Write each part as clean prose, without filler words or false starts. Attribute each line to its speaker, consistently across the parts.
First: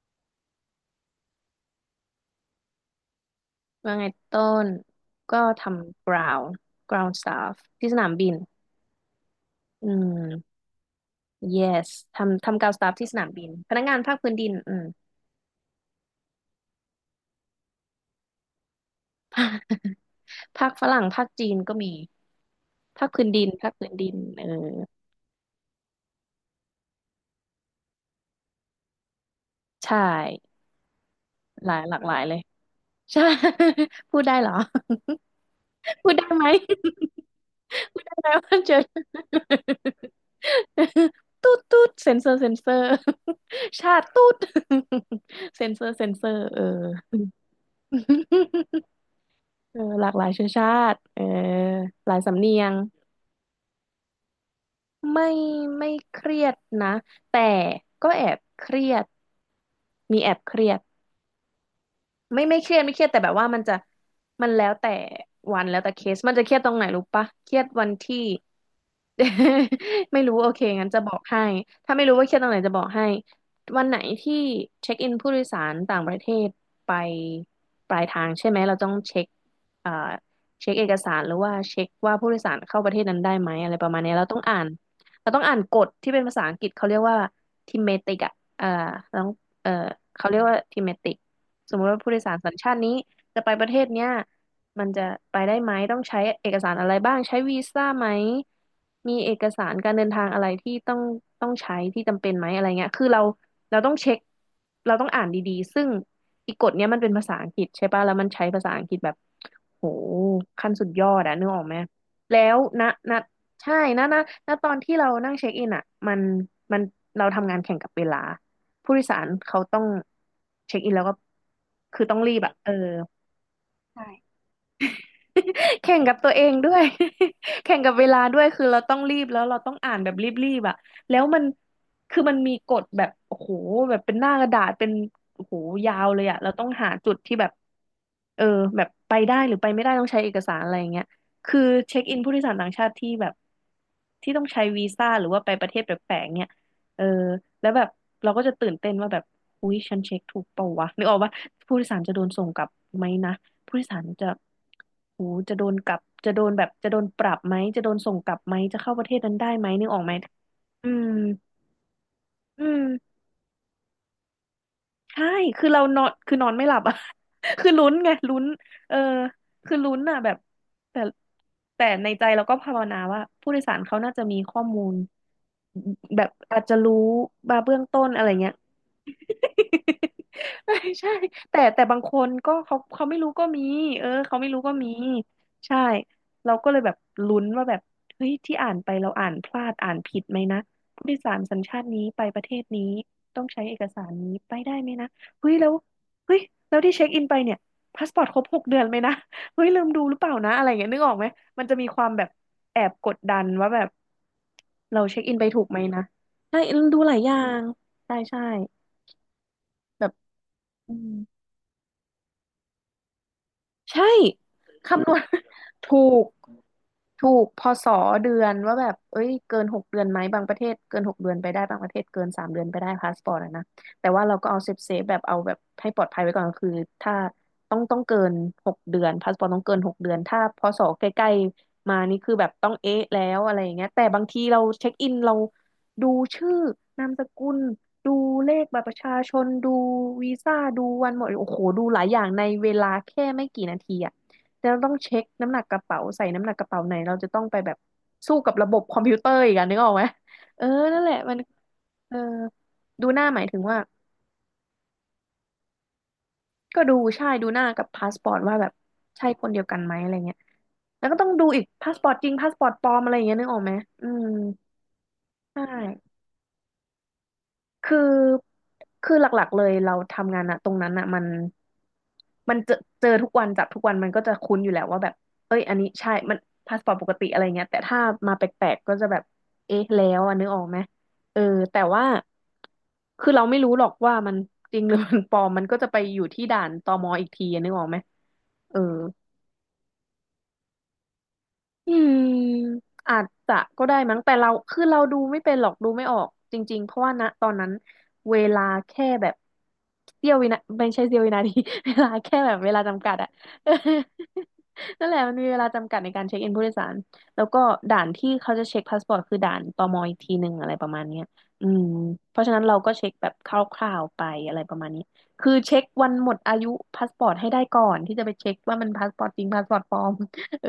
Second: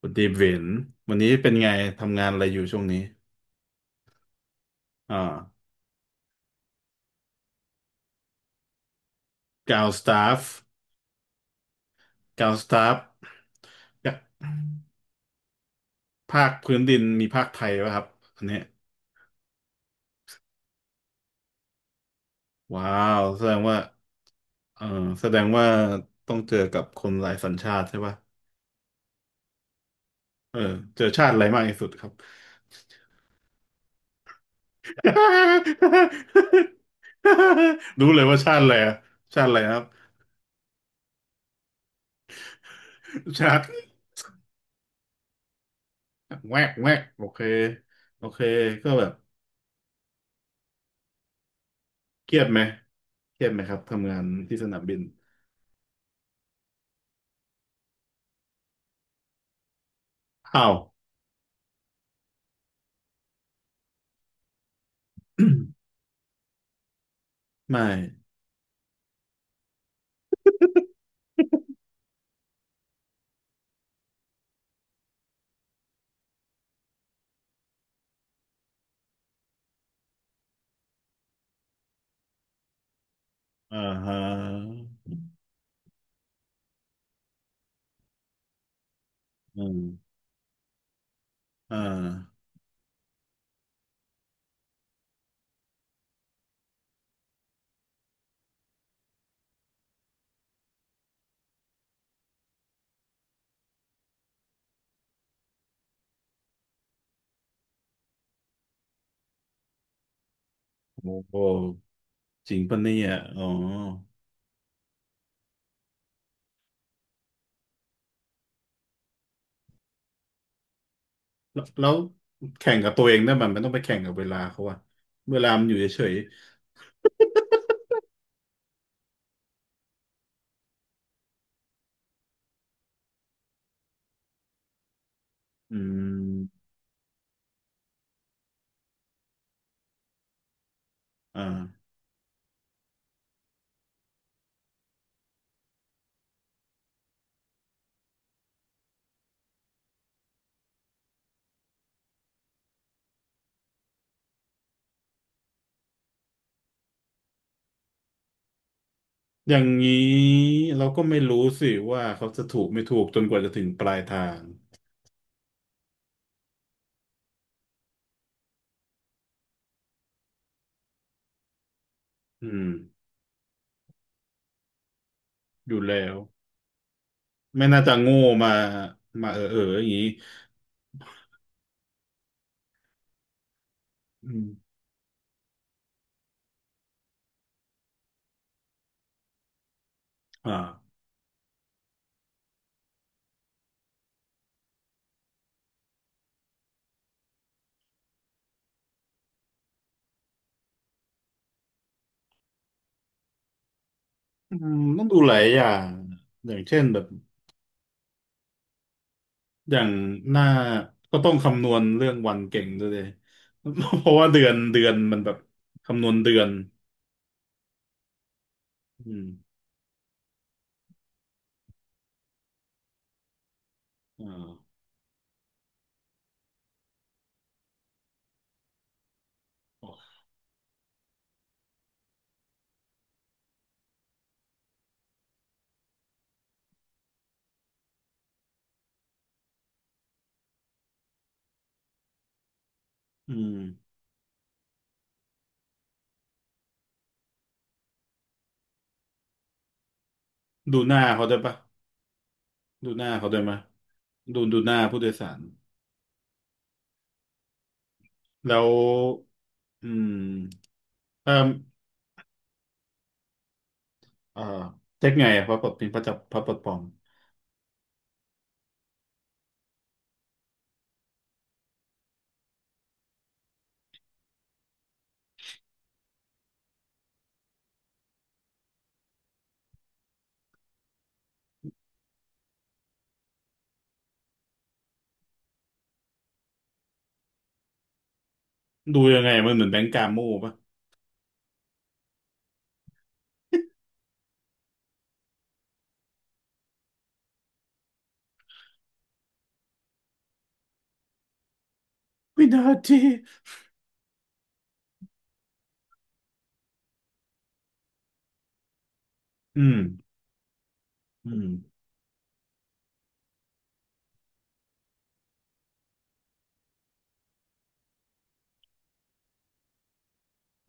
Speaker 1: คุณดีเวนวันนี้เป็นไงทำงานอะไรอยู่ช่วงนี้
Speaker 2: ว่าไงต้น
Speaker 1: อ
Speaker 2: ก็ท
Speaker 1: ่า
Speaker 2: ำ ground staff ที่สนามบิน
Speaker 1: กา
Speaker 2: อื
Speaker 1: วสตาฟ
Speaker 2: ม yes ทำ
Speaker 1: กาว
Speaker 2: ทำ
Speaker 1: ส
Speaker 2: ground
Speaker 1: ตา
Speaker 2: staff
Speaker 1: ฟ
Speaker 2: ที่สนามบินพนักงานภาคพื้นดิน อืม
Speaker 1: ภาคพื้นดินมีภาคไทยป่ะครับอันเนี้ย
Speaker 2: ภาคฝรั่งภาคจีนก็มี
Speaker 1: ว้า
Speaker 2: ภาค
Speaker 1: ว
Speaker 2: พื้น
Speaker 1: แส
Speaker 2: ดิน
Speaker 1: ดง
Speaker 2: ภาค
Speaker 1: ว่า
Speaker 2: พื้นดินเออ
Speaker 1: เออแสดงว่าต้องเจอกับคนหลายสัญชาติใช่ป่ะ
Speaker 2: ใช่
Speaker 1: เออเจอชาติอะไรมาก
Speaker 2: หลา
Speaker 1: ที่
Speaker 2: ย
Speaker 1: สุด
Speaker 2: หลา
Speaker 1: ค
Speaker 2: ก
Speaker 1: รั
Speaker 2: ห
Speaker 1: บ
Speaker 2: ลายเลยใช่ พูดได้เหรอ พูดได้ไหม พู ด
Speaker 1: รู้
Speaker 2: ได้
Speaker 1: เลย
Speaker 2: ไหม
Speaker 1: ว่าชา
Speaker 2: ว่า
Speaker 1: ติอะ
Speaker 2: เจ
Speaker 1: ไร
Speaker 2: อ
Speaker 1: อะชาติอะไรครับ
Speaker 2: ตูดตูดเซนเซอร์เซนเซอร์
Speaker 1: ชาติ
Speaker 2: ชาติตูด เซนเซอร์เซนเซอร์
Speaker 1: แว
Speaker 2: เออ
Speaker 1: กแวกโอเค โอเคก็แบบ
Speaker 2: เออหลากหลายเชื้อชาติเออหลาย
Speaker 1: เครี
Speaker 2: สำ
Speaker 1: ยด
Speaker 2: เนี
Speaker 1: ไหม
Speaker 2: ยง
Speaker 1: เครียดไหมครับทำงานที่สนามบิน
Speaker 2: ไม่ไม่เครียดนะ แต่ก็แอบเครียด มีแอบเค
Speaker 1: อ้า
Speaker 2: รีย
Speaker 1: ว
Speaker 2: ด ไม่เครียดไม่เครียดแต่แบบว่ามันจะมันแล้วแต่วัน แล้วแต่เคสมันจะเครียดตรงไหนรู้ปะเครียด
Speaker 1: ไม่
Speaker 2: วันที่ ไม่รู้โอเคงั้นจะบอกให้ถ้าไม่รู้ว่าเครียดตรงไหนจะบอกให้วันไหนที่เช็คอินผู้โดยสารต่างประเทศไปปลายทางใช่ไหมเราต้องเช็คเอ่อเช็คเอกสารหรือว่าเช็คว่าผู้โดยสารเข้าประเทศนั้นได้ไหมอะไร
Speaker 1: อ่า
Speaker 2: ประมาณ
Speaker 1: ฮ
Speaker 2: เนี้ยเราต้องอ่าน
Speaker 1: ะ
Speaker 2: เราต้องอ่านกฎที่เป็นภาษาอังกฤษเขาเรียกว่าทิเมติกอะเอ่อเราต้อง
Speaker 1: อื
Speaker 2: เอ่อ
Speaker 1: ม
Speaker 2: เขาเรียกว่าทิเมติก ส
Speaker 1: อ่า
Speaker 2: มมติว่าผู้โดยสารสัญชาตินี้จะไปประเทศเนี้ยมันจะไปได้ไหมต้องใช้เอกสารอะไรบ้างใช้วีซ่าไหมมีเอกสารการเดินทางอะไรที่ต้องใช้ที่จำเป็นไหมอะไรเงี้ยคือเราต้องเช็คเราต้องอ่านดีๆซึ่งอีกกฎเนี้ยมันเป็นภาษาอังกฤษใช่ปะแล้วมันใช้ภาษาอังกฤษแบบโหขั้นสุดย
Speaker 1: โอ้
Speaker 2: อด
Speaker 1: โห
Speaker 2: อะนึกออกไหมแล้
Speaker 1: จริ
Speaker 2: ว
Speaker 1: งปะ
Speaker 2: นะ
Speaker 1: เนี่ย
Speaker 2: นะ
Speaker 1: อ๋อ
Speaker 2: ใช่นะนะนะตอนที่เรานั่งเช็คอินอะมันเราทำงานแข่งกับเวลา ผู้โดยสารเขาต้องเช็คอินแล้วก็
Speaker 1: แล้ว
Speaker 2: คือต้องรีบอะเอ
Speaker 1: แข่
Speaker 2: อ
Speaker 1: งกับตัวเองได้มันต้องไปแข่งกับเวลาเขาอะเวลามันอยู่
Speaker 2: แข่
Speaker 1: เฉ
Speaker 2: งกั
Speaker 1: ย
Speaker 2: บตัวเองด้วย แข่งกับเวลาด้วยคือเราต้องรีบแล้วเราต้องอ่านแบบรีบๆอ่ะแล้วมันคือมันมีกฎแบบโอ้โหแบบเป็นหน้ากระดาษเป็นโอ้โห
Speaker 1: ๆอื
Speaker 2: ยาวเลย
Speaker 1: ม
Speaker 2: อ่ะเราต้องหาจุดที่แบบเออแบบไปได้หรือไปไม่ได้ต้องใช้เอกสารอะไรอย่างเงี้ยคือ
Speaker 1: อ่า
Speaker 2: เช็คอินผู้โดยสารต่างชาติที่แบบที่ต้องใช้วีซ่าหรือว่าไปประเทศแปลกๆเนี่ยเออแล้วแบบเราก็จะตื่นเต้นว่าแบบอุ๊ยฉันเช็คถูกเปล่าวะนึกออกว่าผู้โดยสารจะโดนส่งกลับไหมนะ ผู้โดยสารจะโหจะโดนกลับจะโดนแบบจะโดนปรับไหมจะโดนส่งกลับไหมจะเข้าประเทศนั้นได้
Speaker 1: อย่า
Speaker 2: ไห
Speaker 1: ง
Speaker 2: มนึ
Speaker 1: นี้
Speaker 2: กออกไหม
Speaker 1: เรา
Speaker 2: อื
Speaker 1: ก็
Speaker 2: ม
Speaker 1: ไม่รู้สิว่าเขาจะถู
Speaker 2: อื
Speaker 1: กไม่ถูก
Speaker 2: ม
Speaker 1: จนกว่าจะถึงปลายทาง
Speaker 2: ใช่คือเรานอนคือนอนไม่หลับอ่ะ คือลุ้นไงลุ้นเออคือลุ้นอ่ะแบบแต่แต่ในใจเรา
Speaker 1: อื
Speaker 2: ก็
Speaker 1: ม
Speaker 2: ภาวนาว่าผู้โดยสารเขาน่าจะมีข้อมูล
Speaker 1: อยู่แล้ว
Speaker 2: แบบอาจจะรู้มา
Speaker 1: ไม่
Speaker 2: เบื้อ
Speaker 1: น่า
Speaker 2: ง
Speaker 1: จะ
Speaker 2: ต้น
Speaker 1: โง่
Speaker 2: อะไร
Speaker 1: มา
Speaker 2: เงี้ย
Speaker 1: มาอย่างนี้
Speaker 2: ไม่ใช่แต่บางคนก็เขาไม่รู้ก็มีเออ
Speaker 1: อื
Speaker 2: เขาไม่รู้ก็
Speaker 1: ม
Speaker 2: มีใช่เราก็เลยแบบลุ้นว่าแบบเฮ้ยที่อ่านไปเราอ่านพลาดอ่านผิดไหม
Speaker 1: อ่า
Speaker 2: นะผู้โดยสารสัญชาตินี้ไปประเทศนี้ต้องใช้เอกสารนี้ไปได้ไหมนะเฮ้ยแล้วเฮ้ยแล้วที่เช็คอินไปเนี่ยพาสปอร์ตครบหกเดือนไหมนะเฮ้ยลืมดูหรือเปล่านะอะไรเงี้ยนึกออกไหมมันจะมีความแบบแอบกดดันว่าแบบ
Speaker 1: อืม
Speaker 2: เรา
Speaker 1: ต้องดู
Speaker 2: เช็ค
Speaker 1: ห
Speaker 2: อิ
Speaker 1: ลา
Speaker 2: น
Speaker 1: ย
Speaker 2: ไป
Speaker 1: อ
Speaker 2: ถูก
Speaker 1: ย่า
Speaker 2: ไหม
Speaker 1: ง
Speaker 2: นะ
Speaker 1: อย่า
Speaker 2: ใช่
Speaker 1: งเช่
Speaker 2: ลื
Speaker 1: น
Speaker 2: ม
Speaker 1: แบ
Speaker 2: ดู
Speaker 1: บ
Speaker 2: หลายอย่างใช่ใช่
Speaker 1: อย่าง
Speaker 2: แบบ
Speaker 1: หน้า
Speaker 2: อืม
Speaker 1: ก็ต้องคำนวณเรื่องวันเก่งด้วยเลย
Speaker 2: ใช่
Speaker 1: เพราะว่าเดือน
Speaker 2: คำน
Speaker 1: มั
Speaker 2: ว
Speaker 1: น
Speaker 2: ณ
Speaker 1: แบบ
Speaker 2: ถู
Speaker 1: คำนวณ
Speaker 2: ก
Speaker 1: เดือน
Speaker 2: ถูกพศเดือนว่าแบบ
Speaker 1: อื
Speaker 2: เอ้
Speaker 1: ม
Speaker 2: ยเกินหกเดือนไหม บางประเทศเกิน6 เดือนไปได้บางประเทศเกิน3 เดือนไปได้พาสปอร์ตอะนะแต่ว่า
Speaker 1: อ่
Speaker 2: เราก็เอาเซ
Speaker 1: า
Speaker 2: ฟเซฟแบบเอาแบบให้ปลอดภัยไว้ก่อนก็คือถ้าต้องเกินหกเดือนพาสปอร์ตต้องเกิน
Speaker 1: โอ
Speaker 2: หกเดื
Speaker 1: เค
Speaker 2: อนถ้าพศใกล้ๆมานี่คือแบบต้องเอ๊ะแล้วอะไรอย่างเงี้ยแต่บางทีเราเช็คอินเราดูชื่อนามสกุลดูเลขบัตรประชาชนดูวีซ่าดูวันหมดโอ้โหดูหลายอย่างในเวลาแค่
Speaker 1: อื
Speaker 2: ไม่
Speaker 1: ม
Speaker 2: กี่นาทีอะ แล้วต้องเช็คน้ำหนักกระเป๋าใส่น้ำหนักกระเป๋าไหนเราจะต้องไปแบบสู้กับระบบคอมพิวเตอร์อีกอะนึกออกไหมเออ
Speaker 1: ดูหน้า
Speaker 2: นั่นแหละ
Speaker 1: เขาได้
Speaker 2: มั
Speaker 1: ว
Speaker 2: น
Speaker 1: ยปะ
Speaker 2: เออ
Speaker 1: ดูห
Speaker 2: ดู
Speaker 1: น้า
Speaker 2: หน้า
Speaker 1: เขาได้
Speaker 2: ห
Speaker 1: วย
Speaker 2: มาย
Speaker 1: ไหม
Speaker 2: ถึ
Speaker 1: ย
Speaker 2: งว่า
Speaker 1: ดูหน้าผู้โดยสาร
Speaker 2: ก็ดูใช่ดูหน้ากับพาสปอร์ตว่า
Speaker 1: แล้
Speaker 2: แบ
Speaker 1: ว
Speaker 2: บใช่คนเดียวกัน
Speaker 1: อื
Speaker 2: ไหมอะไรเงี้ย
Speaker 1: ม
Speaker 2: แล้วก็ต้อง
Speaker 1: ถ้า
Speaker 2: ดูอีกพาสปอร์ตจริงพาสปอร์ตปลอมอะไรอย่างเงี้ยนึกออกไหมอืม
Speaker 1: เอ่อเช็คไงอะพ
Speaker 2: ใช
Speaker 1: ระปลดนี้พระจั
Speaker 2: ่
Speaker 1: บพระปลดปลอม
Speaker 2: คือคือหลักๆเลยเราทำงานอะตรงนั้นอะมันเจอทุกวันจับทุกวันมันก็จะคุ้นอยู่แล้วว่าแบบเอ้ยอันนี้ใช่มันพาสปอร์ตปกติอะไรเงี้ยแต่ถ้ามาแปลกๆก็จะแบบเอ๊ะแล้วอ่ะนึกออกไหมเออแต่ว่าคือเราไม่รู้หรอกว่ามันจริงหรือมันปลอมมันก็จะไปอยู่ที่ด่านตมอีกทีอะนึกออกไหมเออ
Speaker 1: ดูยังไงมันเหมือนแบงก์กาโม่ปะ
Speaker 2: อืมอาจจะก็ได้มั้งแต่เราคือเราดูไม่เป็นหรอกดูไม่ออกจริงๆเพราะว่าณตอนนั้นเวลาแค่แบบเสี้ยววินาที เวลาแค่
Speaker 1: วิ
Speaker 2: แบบ
Speaker 1: นา
Speaker 2: เวลา
Speaker 1: ที
Speaker 2: จำกัดอะ นั่นแหละมันมีเวลาจำกัดในการเช็คอินผู้โดยสารแล้วก็ด่านที่เขาจะเช็คพาสปอร์ตคือด่า
Speaker 1: อื
Speaker 2: น
Speaker 1: ม
Speaker 2: ตมอีกทีหนึ่งอะไรประมาณเนี้ย
Speaker 1: อื
Speaker 2: อื
Speaker 1: ม
Speaker 2: มเพราะฉะนั้นเราก็เช็คแบบคร่าวๆไปอะไรประมาณนี้คือเช็ควันหมดอายุพาสปอร์ตให้ได้ก่อนที่จะไปเช็คว่ามันพาสปอร์ตจริงพาสปอร์ตปลอม เออ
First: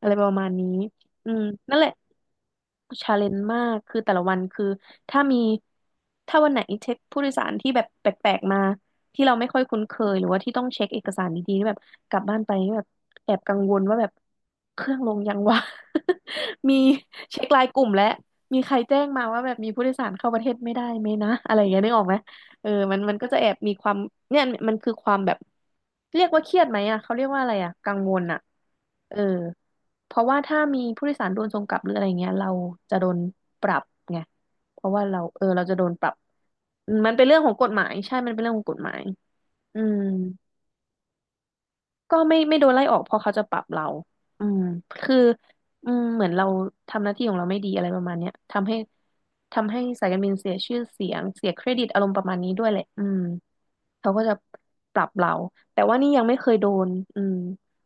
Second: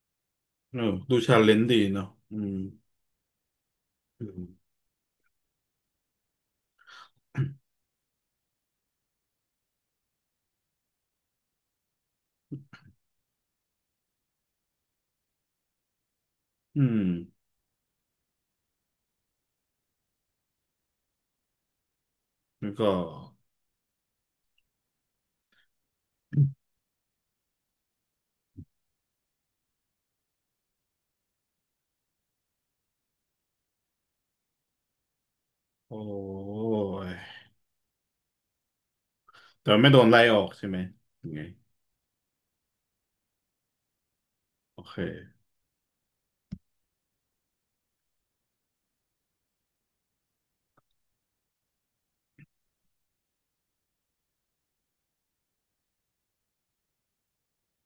Speaker 2: อะไรประมาณนี้
Speaker 1: เออดู
Speaker 2: อื
Speaker 1: ชา
Speaker 2: ม
Speaker 1: เลนจ์ดี
Speaker 2: นั่นแหละ
Speaker 1: เนาะอืม
Speaker 2: ชาเลนจ์มากคือแต่ละ
Speaker 1: อื
Speaker 2: วั
Speaker 1: ม
Speaker 2: นคือถ้ามีถ้าวันไหนเช็คผู้โดยสารที่แบบแปลกๆมา ที่เราไม่ค่อยคุ้นเคย หรือว่าที่ต้องเช็คเอกสารดีๆนี่แบบกลับบ้านไปนี่แบบแอบกังวลว่าแบบเครื่องลงยังวะ มี
Speaker 1: อืม
Speaker 2: เช็คไลน์กลุ่มและมีใครแจ้งมาว่าแบบมีผู้โดยสารเข้าประเทศไม่ได้ไหมนะ อะไรอย่างเงี้ยนึกออกไหมเอ
Speaker 1: แล้
Speaker 2: อ
Speaker 1: วก็
Speaker 2: มันก็จะแอบมีความเนี่ยมันคือความแบบ เรียกว่าเครียดไหมอ่ะเขาเรียกว่าอะไรอ่ะกังวลอ่ะเออเพราะว่าถ้ามีผู้โดยสารโดนส่งกลับหรืออะไรเงี้ยเราจะโดนปรับไงเพราะว่าเราเราจะโด
Speaker 1: โอ
Speaker 2: นปรับ
Speaker 1: ้
Speaker 2: มันเป็นเรื่อ
Speaker 1: ย
Speaker 2: งของกฎหมายใช่มันเป็นเรื่องของกฎหมาย
Speaker 1: แต่
Speaker 2: อื
Speaker 1: ไม่โด
Speaker 2: ม
Speaker 1: นไล่ออกใช่ไหมยังไง
Speaker 2: ก็ไม่โดนไล่ออกเพราะเขาจะปรับเราอืม
Speaker 1: โอเค
Speaker 2: คืออืมเหมือนเราทำหน้าที่ของเราไม่ดีอะไรประมาณเนี้ยทำให้สายการบินเสียชื่อเสียงเสียเครดิตอารมณ์ประมาณนี้ด้วยแหละอืม เขาก็จะปรับเราแต่ว่านี่ยังไม่เคยโดนอืม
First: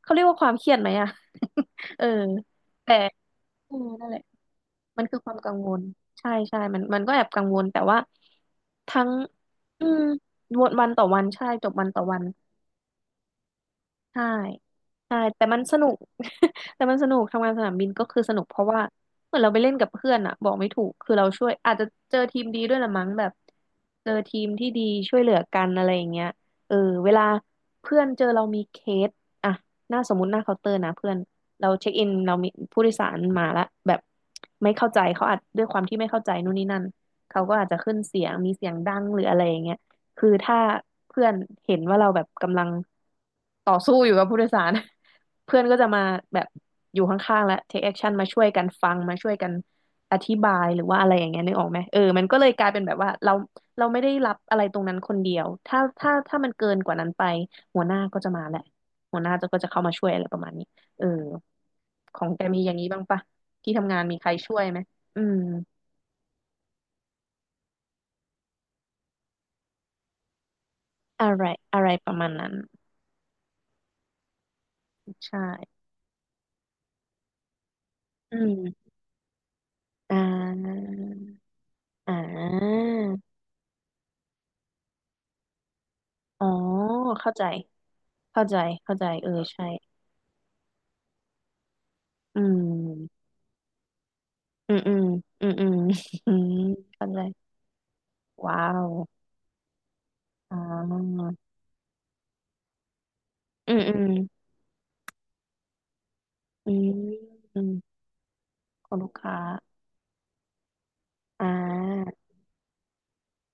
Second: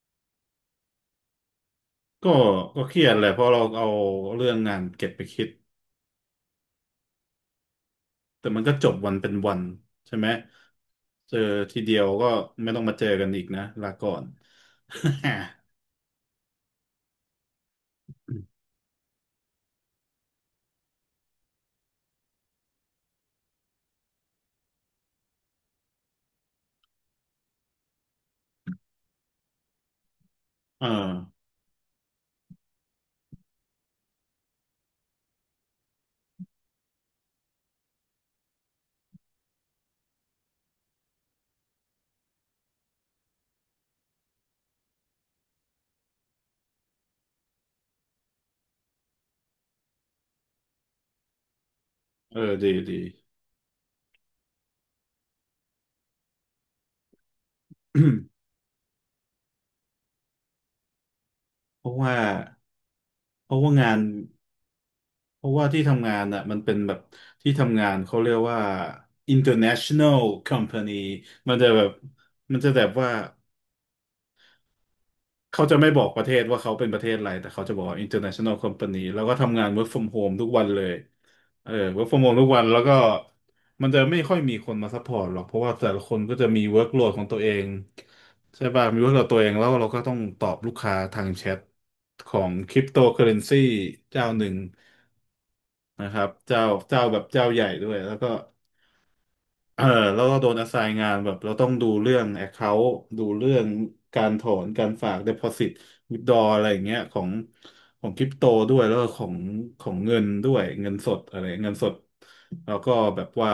Speaker 2: เขาเรียกว่าความเครียดไหมอะ เออ
Speaker 1: ก็ก็เค
Speaker 2: แต่
Speaker 1: รียดแหละเพราะเรา
Speaker 2: เออ
Speaker 1: เอา
Speaker 2: นั่นแหละ
Speaker 1: เรื่องงาน
Speaker 2: มัน
Speaker 1: เก็บ
Speaker 2: คือ
Speaker 1: ไป
Speaker 2: ความ
Speaker 1: คิด
Speaker 2: กังวล ใช่ใช่มันก็แอบกังวล แต่ว่า
Speaker 1: แต่มันก็จบ
Speaker 2: ทั้
Speaker 1: วั
Speaker 2: ง
Speaker 1: นเป็นวัน
Speaker 2: อืม
Speaker 1: ใช่ไหม
Speaker 2: วนวันต่อวัน
Speaker 1: เจอ
Speaker 2: ใช่จบ
Speaker 1: ที
Speaker 2: วัน
Speaker 1: เดีย
Speaker 2: ต่อ
Speaker 1: ว
Speaker 2: วัน
Speaker 1: ก็ไม่ต้องมาเจอกันอีกนะลาก่อ
Speaker 2: ใช่
Speaker 1: น
Speaker 2: ใช่แต่มันสนุก แต่มันสนุกทำงานสนามบินก็คือสนุกเพราะ ว่าเหมือนเราไปเล่นกับเพื่อนอะบอกไม่ถูกคือเราช่วยอาจจะเจอทีมดีด้วยละมั้งแบบเจอทีมที่ดีช่วยเหลือกันอะไรอย่างเงี้ยเออเวลาเพื่อนเจอเรามีเคสอะหน้าสมมุติหน้าเคาน์เตอร์
Speaker 1: เออ
Speaker 2: นะเพื่อนเราเช็คอินเรามีผู้โดยสารมาละแบบไม่เข้าใจเขาอาจด้วยความที่ไม่เข้าใจนู่นนี่นั่นเขาก็อาจจะขึ้นเสียงมีเสียงดังหรืออะไรอย่างเงี้ย คือถ้าเพื่อนเห็นว่าเราแบบกำลังต่อสู้อยู่กับผู้โดยสาร เพื่อนก็จะมาแบบอยู่ข้างๆและ take action มาช่วยกันฟังมาช่วยกันอธิบายหรือว่าอะไรอย่างเงี้ยนึกออกไหมเออมัน
Speaker 1: เอ
Speaker 2: ก็
Speaker 1: อ
Speaker 2: เลยก
Speaker 1: ดี
Speaker 2: ลายเป็นแบ
Speaker 1: ดี
Speaker 2: บว่าเราไม่ได้รับอะไรตรงนั้นคนเดียวถ้ามันเกินกว่านั้นไป หัวหน้าก็จะมา แหละหัวหน้าก็จะเข้ามาช่วยอะไรประมาณนี้เออ
Speaker 1: เพราะว่า
Speaker 2: ของแกมีอย่างนี้บ้างปะ
Speaker 1: เพราะ
Speaker 2: ที่
Speaker 1: ว่างา
Speaker 2: ทำ
Speaker 1: น
Speaker 2: งานมีใครช่วยไหมอืม
Speaker 1: เพราะว่าที่ทำงานอ่ะมันเป็นแบบที่ทำงานเขาเรียกว่า international company
Speaker 2: อะไร
Speaker 1: มันจะแบ
Speaker 2: อะไร
Speaker 1: บ
Speaker 2: ประมาณนั้น
Speaker 1: มันจะแบบว่า
Speaker 2: ใช่
Speaker 1: เขาจะไม่บอกประเทศว่าเขาเป็นประเทศอะไรแต่เขาจะบอกว่า
Speaker 2: อื
Speaker 1: international
Speaker 2: ม
Speaker 1: company แล้วก็ทำงาน work from
Speaker 2: อ่า
Speaker 1: home ทุกวันเลยเออ work
Speaker 2: อ่
Speaker 1: from home ทุกวัน
Speaker 2: า
Speaker 1: แล้วก็มันจะไม่ค่อยมีคนมาซัพพอร์ตหรอกเพราะว่าแต่ละคนก็
Speaker 2: อ๋
Speaker 1: จะ
Speaker 2: อ
Speaker 1: มี workload ของ
Speaker 2: เข้า
Speaker 1: ตัว
Speaker 2: ใจ
Speaker 1: เอง
Speaker 2: เข้าใจ
Speaker 1: ใช่ป่ะ
Speaker 2: เข้า
Speaker 1: มี
Speaker 2: ใจ
Speaker 1: workload
Speaker 2: เออ
Speaker 1: ตัวเองแล้
Speaker 2: ใช่
Speaker 1: วเราก็ต้องตอบลูกค้าทางแชทขอ
Speaker 2: อื
Speaker 1: ง
Speaker 2: ม
Speaker 1: cryptocurrency เจ้าหนึ่ง
Speaker 2: อืม อืม อืมอืม
Speaker 1: นะค รับ
Speaker 2: อืม
Speaker 1: เจ้าเจ้า
Speaker 2: เข้า
Speaker 1: แบ
Speaker 2: ใจ
Speaker 1: บเจ้าใหญ่ด้วยแล้วก็
Speaker 2: ว้าว
Speaker 1: เออแล้วก็โดน
Speaker 2: อ่
Speaker 1: assign งาน
Speaker 2: า
Speaker 1: แบบเราต้องดูเรื่อง account ดูเรื่อง
Speaker 2: อืมอืม
Speaker 1: การถอนการฝาก deposit withdraw อะไร
Speaker 2: อื
Speaker 1: อย่าง
Speaker 2: ม
Speaker 1: เงี้ยของ
Speaker 2: อืม
Speaker 1: ของคริปโตด้วย
Speaker 2: ข
Speaker 1: แล้
Speaker 2: อ
Speaker 1: ว
Speaker 2: ง
Speaker 1: ก็
Speaker 2: ลูก
Speaker 1: ของ
Speaker 2: ค้า
Speaker 1: ของเงินด้วยเงินสดอะไร
Speaker 2: อ่
Speaker 1: เงินสด
Speaker 2: า
Speaker 1: แล้วก็แบบว่า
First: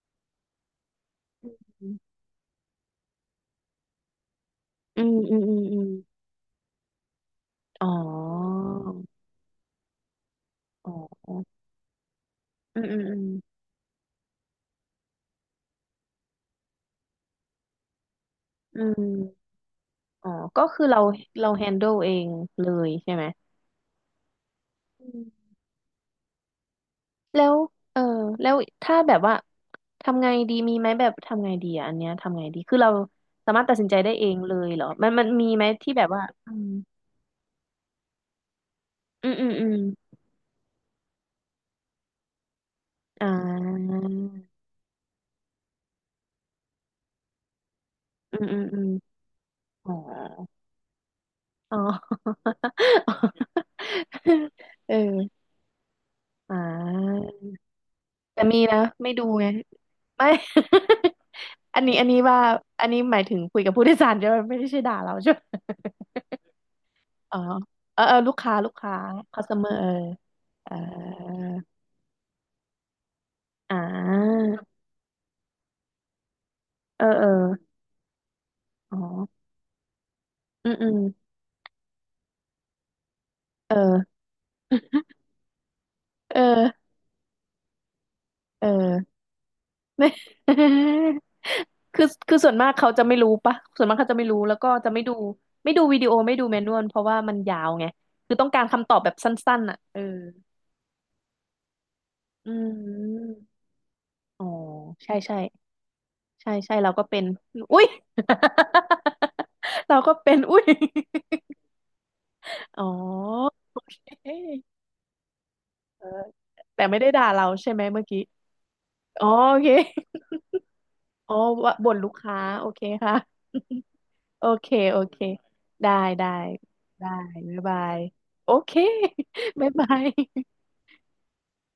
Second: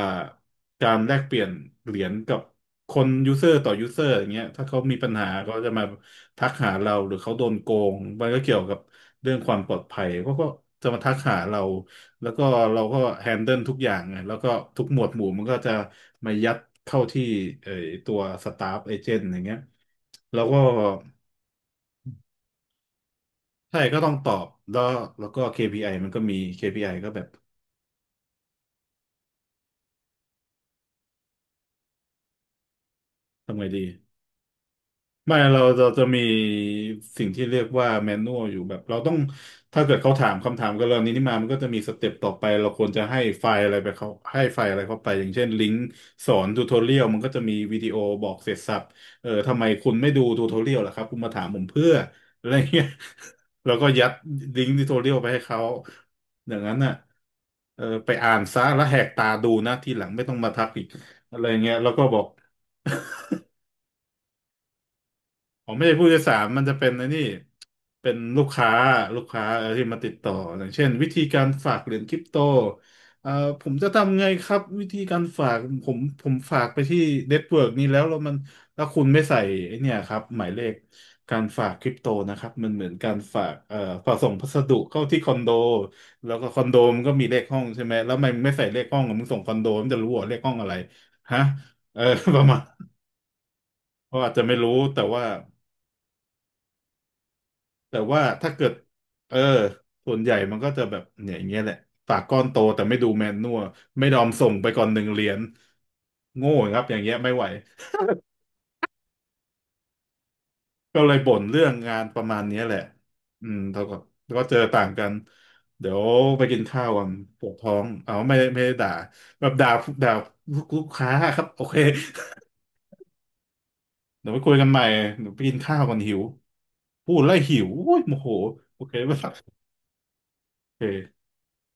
Speaker 1: การแลกเปลี่ยนเหรียญกับ คนยูเซอร์ต่อยูเซอร์อย่างเงี้ยถ้าเขามี
Speaker 2: อื
Speaker 1: ปัญ
Speaker 2: ม
Speaker 1: หา
Speaker 2: อืม
Speaker 1: ก็
Speaker 2: อืม
Speaker 1: จะ
Speaker 2: อื
Speaker 1: มา
Speaker 2: ม
Speaker 1: ทักหาเราหรือเขาโดนโก
Speaker 2: อ๋อ
Speaker 1: งมันก็เกี่ยวกับเรื่องความปลอดภัยเขาก็จะ
Speaker 2: อ๋
Speaker 1: มาทักหาเรา
Speaker 2: อ
Speaker 1: แล้วก็
Speaker 2: อื
Speaker 1: เรา
Speaker 2: มอื
Speaker 1: ก็
Speaker 2: ม
Speaker 1: แฮนเดิลทุกอย่างไงแล้วก็ทุกหมวดหมู่มันก็จะมายัดเข้าที่เอ่อตัวสตาฟ
Speaker 2: อื
Speaker 1: เอ
Speaker 2: มอื
Speaker 1: เจ
Speaker 2: ม
Speaker 1: นต์อย่างเงี้ย
Speaker 2: อ๋อ
Speaker 1: แล้วก็
Speaker 2: ก็คือเราแฮนเดิลเองเลยใช่ไหม
Speaker 1: ใช่ก็ต้องตอบแล้วแล้วก็ KPI มันก็มี KPI ก็แบบ
Speaker 2: แล้วเออแล้วถ้าแบบว่าทำไงดีมีไหมแบบทำไงดีอ่ะอันเนี้ยทำไงดีคือเราสา
Speaker 1: ทำ
Speaker 2: มา
Speaker 1: ไง
Speaker 2: รถตัด
Speaker 1: ดี
Speaker 2: สินใจได้เองเลยเหรอมัน
Speaker 1: ไม่
Speaker 2: มี
Speaker 1: เรา
Speaker 2: ไหม
Speaker 1: เรา
Speaker 2: ที่
Speaker 1: จะ
Speaker 2: แบบ
Speaker 1: มี
Speaker 2: ว่าอืม
Speaker 1: สิ่งที่เรียกว่าแมนนวลอยู่แบบเราต้อง
Speaker 2: อืมอืมอืม
Speaker 1: ถ้าเกิดเขาถามคำถามกับเรานี้นี่มามันก็จะมีสเต็ปต่อไปเราควรจะให้
Speaker 2: อ่
Speaker 1: ไฟล์อะไรไป
Speaker 2: า
Speaker 1: เขาให้ไฟล์อะไรเข้าไปอย่างเช่นลิงก์สอนทูทอเรียลมันก็จะมีวิดีโอบอก
Speaker 2: อืม
Speaker 1: เสร็
Speaker 2: อื
Speaker 1: จ
Speaker 2: ม
Speaker 1: สั
Speaker 2: อื
Speaker 1: บ
Speaker 2: ม
Speaker 1: เออทำไมคุ
Speaker 2: อ๋อ
Speaker 1: ณไม่ดูทูทอเรียลล่ะครับคุณมาถามผม
Speaker 2: อ๋
Speaker 1: เพื่ออะ
Speaker 2: อ
Speaker 1: ไรเงี้ย แล้วก็ยัดลิงก์ ทูท
Speaker 2: เอ
Speaker 1: อเรียลไปให้
Speaker 2: อ
Speaker 1: เขาอย่าง
Speaker 2: อ่า
Speaker 1: นั้นน่ะเออไปอ่าน
Speaker 2: แต่มี
Speaker 1: ซะ
Speaker 2: นะ
Speaker 1: แล้วแหก
Speaker 2: ไม่ดู
Speaker 1: ตา
Speaker 2: ไง
Speaker 1: ดูนะทีหลังไม่
Speaker 2: ไม่
Speaker 1: ต้อ งมาทักอีกอะไรเงี้ยแล้วก็
Speaker 2: อัน
Speaker 1: บ
Speaker 2: นี้
Speaker 1: อก
Speaker 2: ว่าอันนี้หมายถึงคุยกับผู้โดยสารใช่ไหมไม่ได้ใช่ด่าเราใช่ไหม
Speaker 1: ผมไม่ใช่ผู้โดยสารมันจะเป็นในนี่
Speaker 2: อ๋อเออ
Speaker 1: เป็
Speaker 2: เอ
Speaker 1: น
Speaker 2: อลูก
Speaker 1: ลูก
Speaker 2: ค้า
Speaker 1: ค้า
Speaker 2: ลูกค้า
Speaker 1: ลูกค้าเออ
Speaker 2: customer
Speaker 1: ที่
Speaker 2: เออ
Speaker 1: มาติดต่ออย่า
Speaker 2: เอ
Speaker 1: ง
Speaker 2: อ
Speaker 1: เช่นวิธีการฝากเหรียญคริปโตเอ่อผม
Speaker 2: อ่
Speaker 1: จะทำไง
Speaker 2: า
Speaker 1: ครับวิธีการฝากผมฝากไปที่
Speaker 2: เออเออ
Speaker 1: เน็ตเวิร์กนี้แล้วแล้ว
Speaker 2: อ๋อ
Speaker 1: คุณไม่ใส่ไอ้เนี่ยครับหมายเล
Speaker 2: อื
Speaker 1: ข
Speaker 2: มอืม
Speaker 1: การฝากคริปโตนะครับมันเหมือนการฝาก
Speaker 2: เ
Speaker 1: ฝาก
Speaker 2: ออ
Speaker 1: ส่งพัสดุเข้าที่คอนโดแล้ว
Speaker 2: เอ
Speaker 1: ก็คอนโด
Speaker 2: อ
Speaker 1: มันก็มีเลขห้องใช่ไหมแล้วทำไมมึงไม่ใส่
Speaker 2: เออ
Speaker 1: เลขห้องอะมึงส่งคอนโดมันจะ
Speaker 2: ไน่
Speaker 1: รู้เหรอ
Speaker 2: ย
Speaker 1: เลขห้องอะไรฮะเออ
Speaker 2: คือ คื
Speaker 1: ป
Speaker 2: อ
Speaker 1: ระ
Speaker 2: ส่ว
Speaker 1: มา
Speaker 2: น
Speaker 1: ณ
Speaker 2: มากเขาจะไม่รู้ปะส่วนมากเขาจะ
Speaker 1: เขา
Speaker 2: ไม่
Speaker 1: อาจ
Speaker 2: รู้
Speaker 1: จะไม่
Speaker 2: แล้วก็
Speaker 1: รู้
Speaker 2: จะ
Speaker 1: แต่
Speaker 2: ไม่ดู
Speaker 1: ว่า
Speaker 2: ไม่ดูวิดีโอไม่ดูแมนนวลเพราะว่ามันยาวไง
Speaker 1: แต่ว่า
Speaker 2: คือต้อ
Speaker 1: ถ้า
Speaker 2: งกา
Speaker 1: เกิ
Speaker 2: ร
Speaker 1: ด
Speaker 2: คำตอบแบบสั
Speaker 1: เออ
Speaker 2: ้นๆอ่ะเออ
Speaker 1: ส่วนใหญ่มันก็จะแบบเนี่ยอย่างเงี้ยแหละปากก้อน
Speaker 2: อื
Speaker 1: โตแต่ไม่ดูแมนนัว
Speaker 2: ม
Speaker 1: ไม่ยอม
Speaker 2: อ๋อ
Speaker 1: ส่งไปก่อนหนึ่ง
Speaker 2: ใช่
Speaker 1: เหรีย
Speaker 2: ใช่
Speaker 1: ญโง่
Speaker 2: ใช่ใช่
Speaker 1: ครับ
Speaker 2: เรา
Speaker 1: อย่าง
Speaker 2: ก็
Speaker 1: เงี้ย
Speaker 2: เป็น
Speaker 1: ไม่ไหว
Speaker 2: อุ้ย เราก็เป็นอุ้ย
Speaker 1: ก็เลยบ่นเรื่องงานประมาณเนี้ยแหละ
Speaker 2: อ๋อ
Speaker 1: อืม
Speaker 2: โอ
Speaker 1: เท่า
Speaker 2: เ
Speaker 1: กับแล้วก็เจอ
Speaker 2: ค
Speaker 1: ต่างกันเดี๋ยว
Speaker 2: เออ
Speaker 1: ไปกิน
Speaker 2: แต่
Speaker 1: ข้าวก
Speaker 2: ไม่
Speaker 1: อ
Speaker 2: ได้
Speaker 1: น
Speaker 2: ด่า
Speaker 1: ป
Speaker 2: เรา
Speaker 1: วดท้
Speaker 2: ใช่
Speaker 1: อ
Speaker 2: ไหม
Speaker 1: ง
Speaker 2: เมื่อ
Speaker 1: เอา
Speaker 2: กี้
Speaker 1: ไม่ได้ไม่ได้ด่า
Speaker 2: อ๋อ
Speaker 1: แบบ
Speaker 2: โอเค
Speaker 1: ด่าด่า ลูกค้า
Speaker 2: อ๋อ
Speaker 1: ครับโอ
Speaker 2: ว่า
Speaker 1: เค
Speaker 2: บ่นลูกค้า โอเคค่ะ
Speaker 1: เดี๋ยวไป
Speaker 2: โอ
Speaker 1: คุยกั
Speaker 2: เค
Speaker 1: นใหม่
Speaker 2: โอเค
Speaker 1: เดี๋ยวไปกินข้าว
Speaker 2: ได้
Speaker 1: ก่อนหิว
Speaker 2: ได้ได้
Speaker 1: พูดแล้ว
Speaker 2: บ๊า
Speaker 1: หิ
Speaker 2: ย
Speaker 1: ว
Speaker 2: บา
Speaker 1: โอ้
Speaker 2: ย
Speaker 1: ยโมโห
Speaker 2: โอเค
Speaker 1: โอเค ป่ะ
Speaker 2: บ๊ายบาย
Speaker 1: โอเค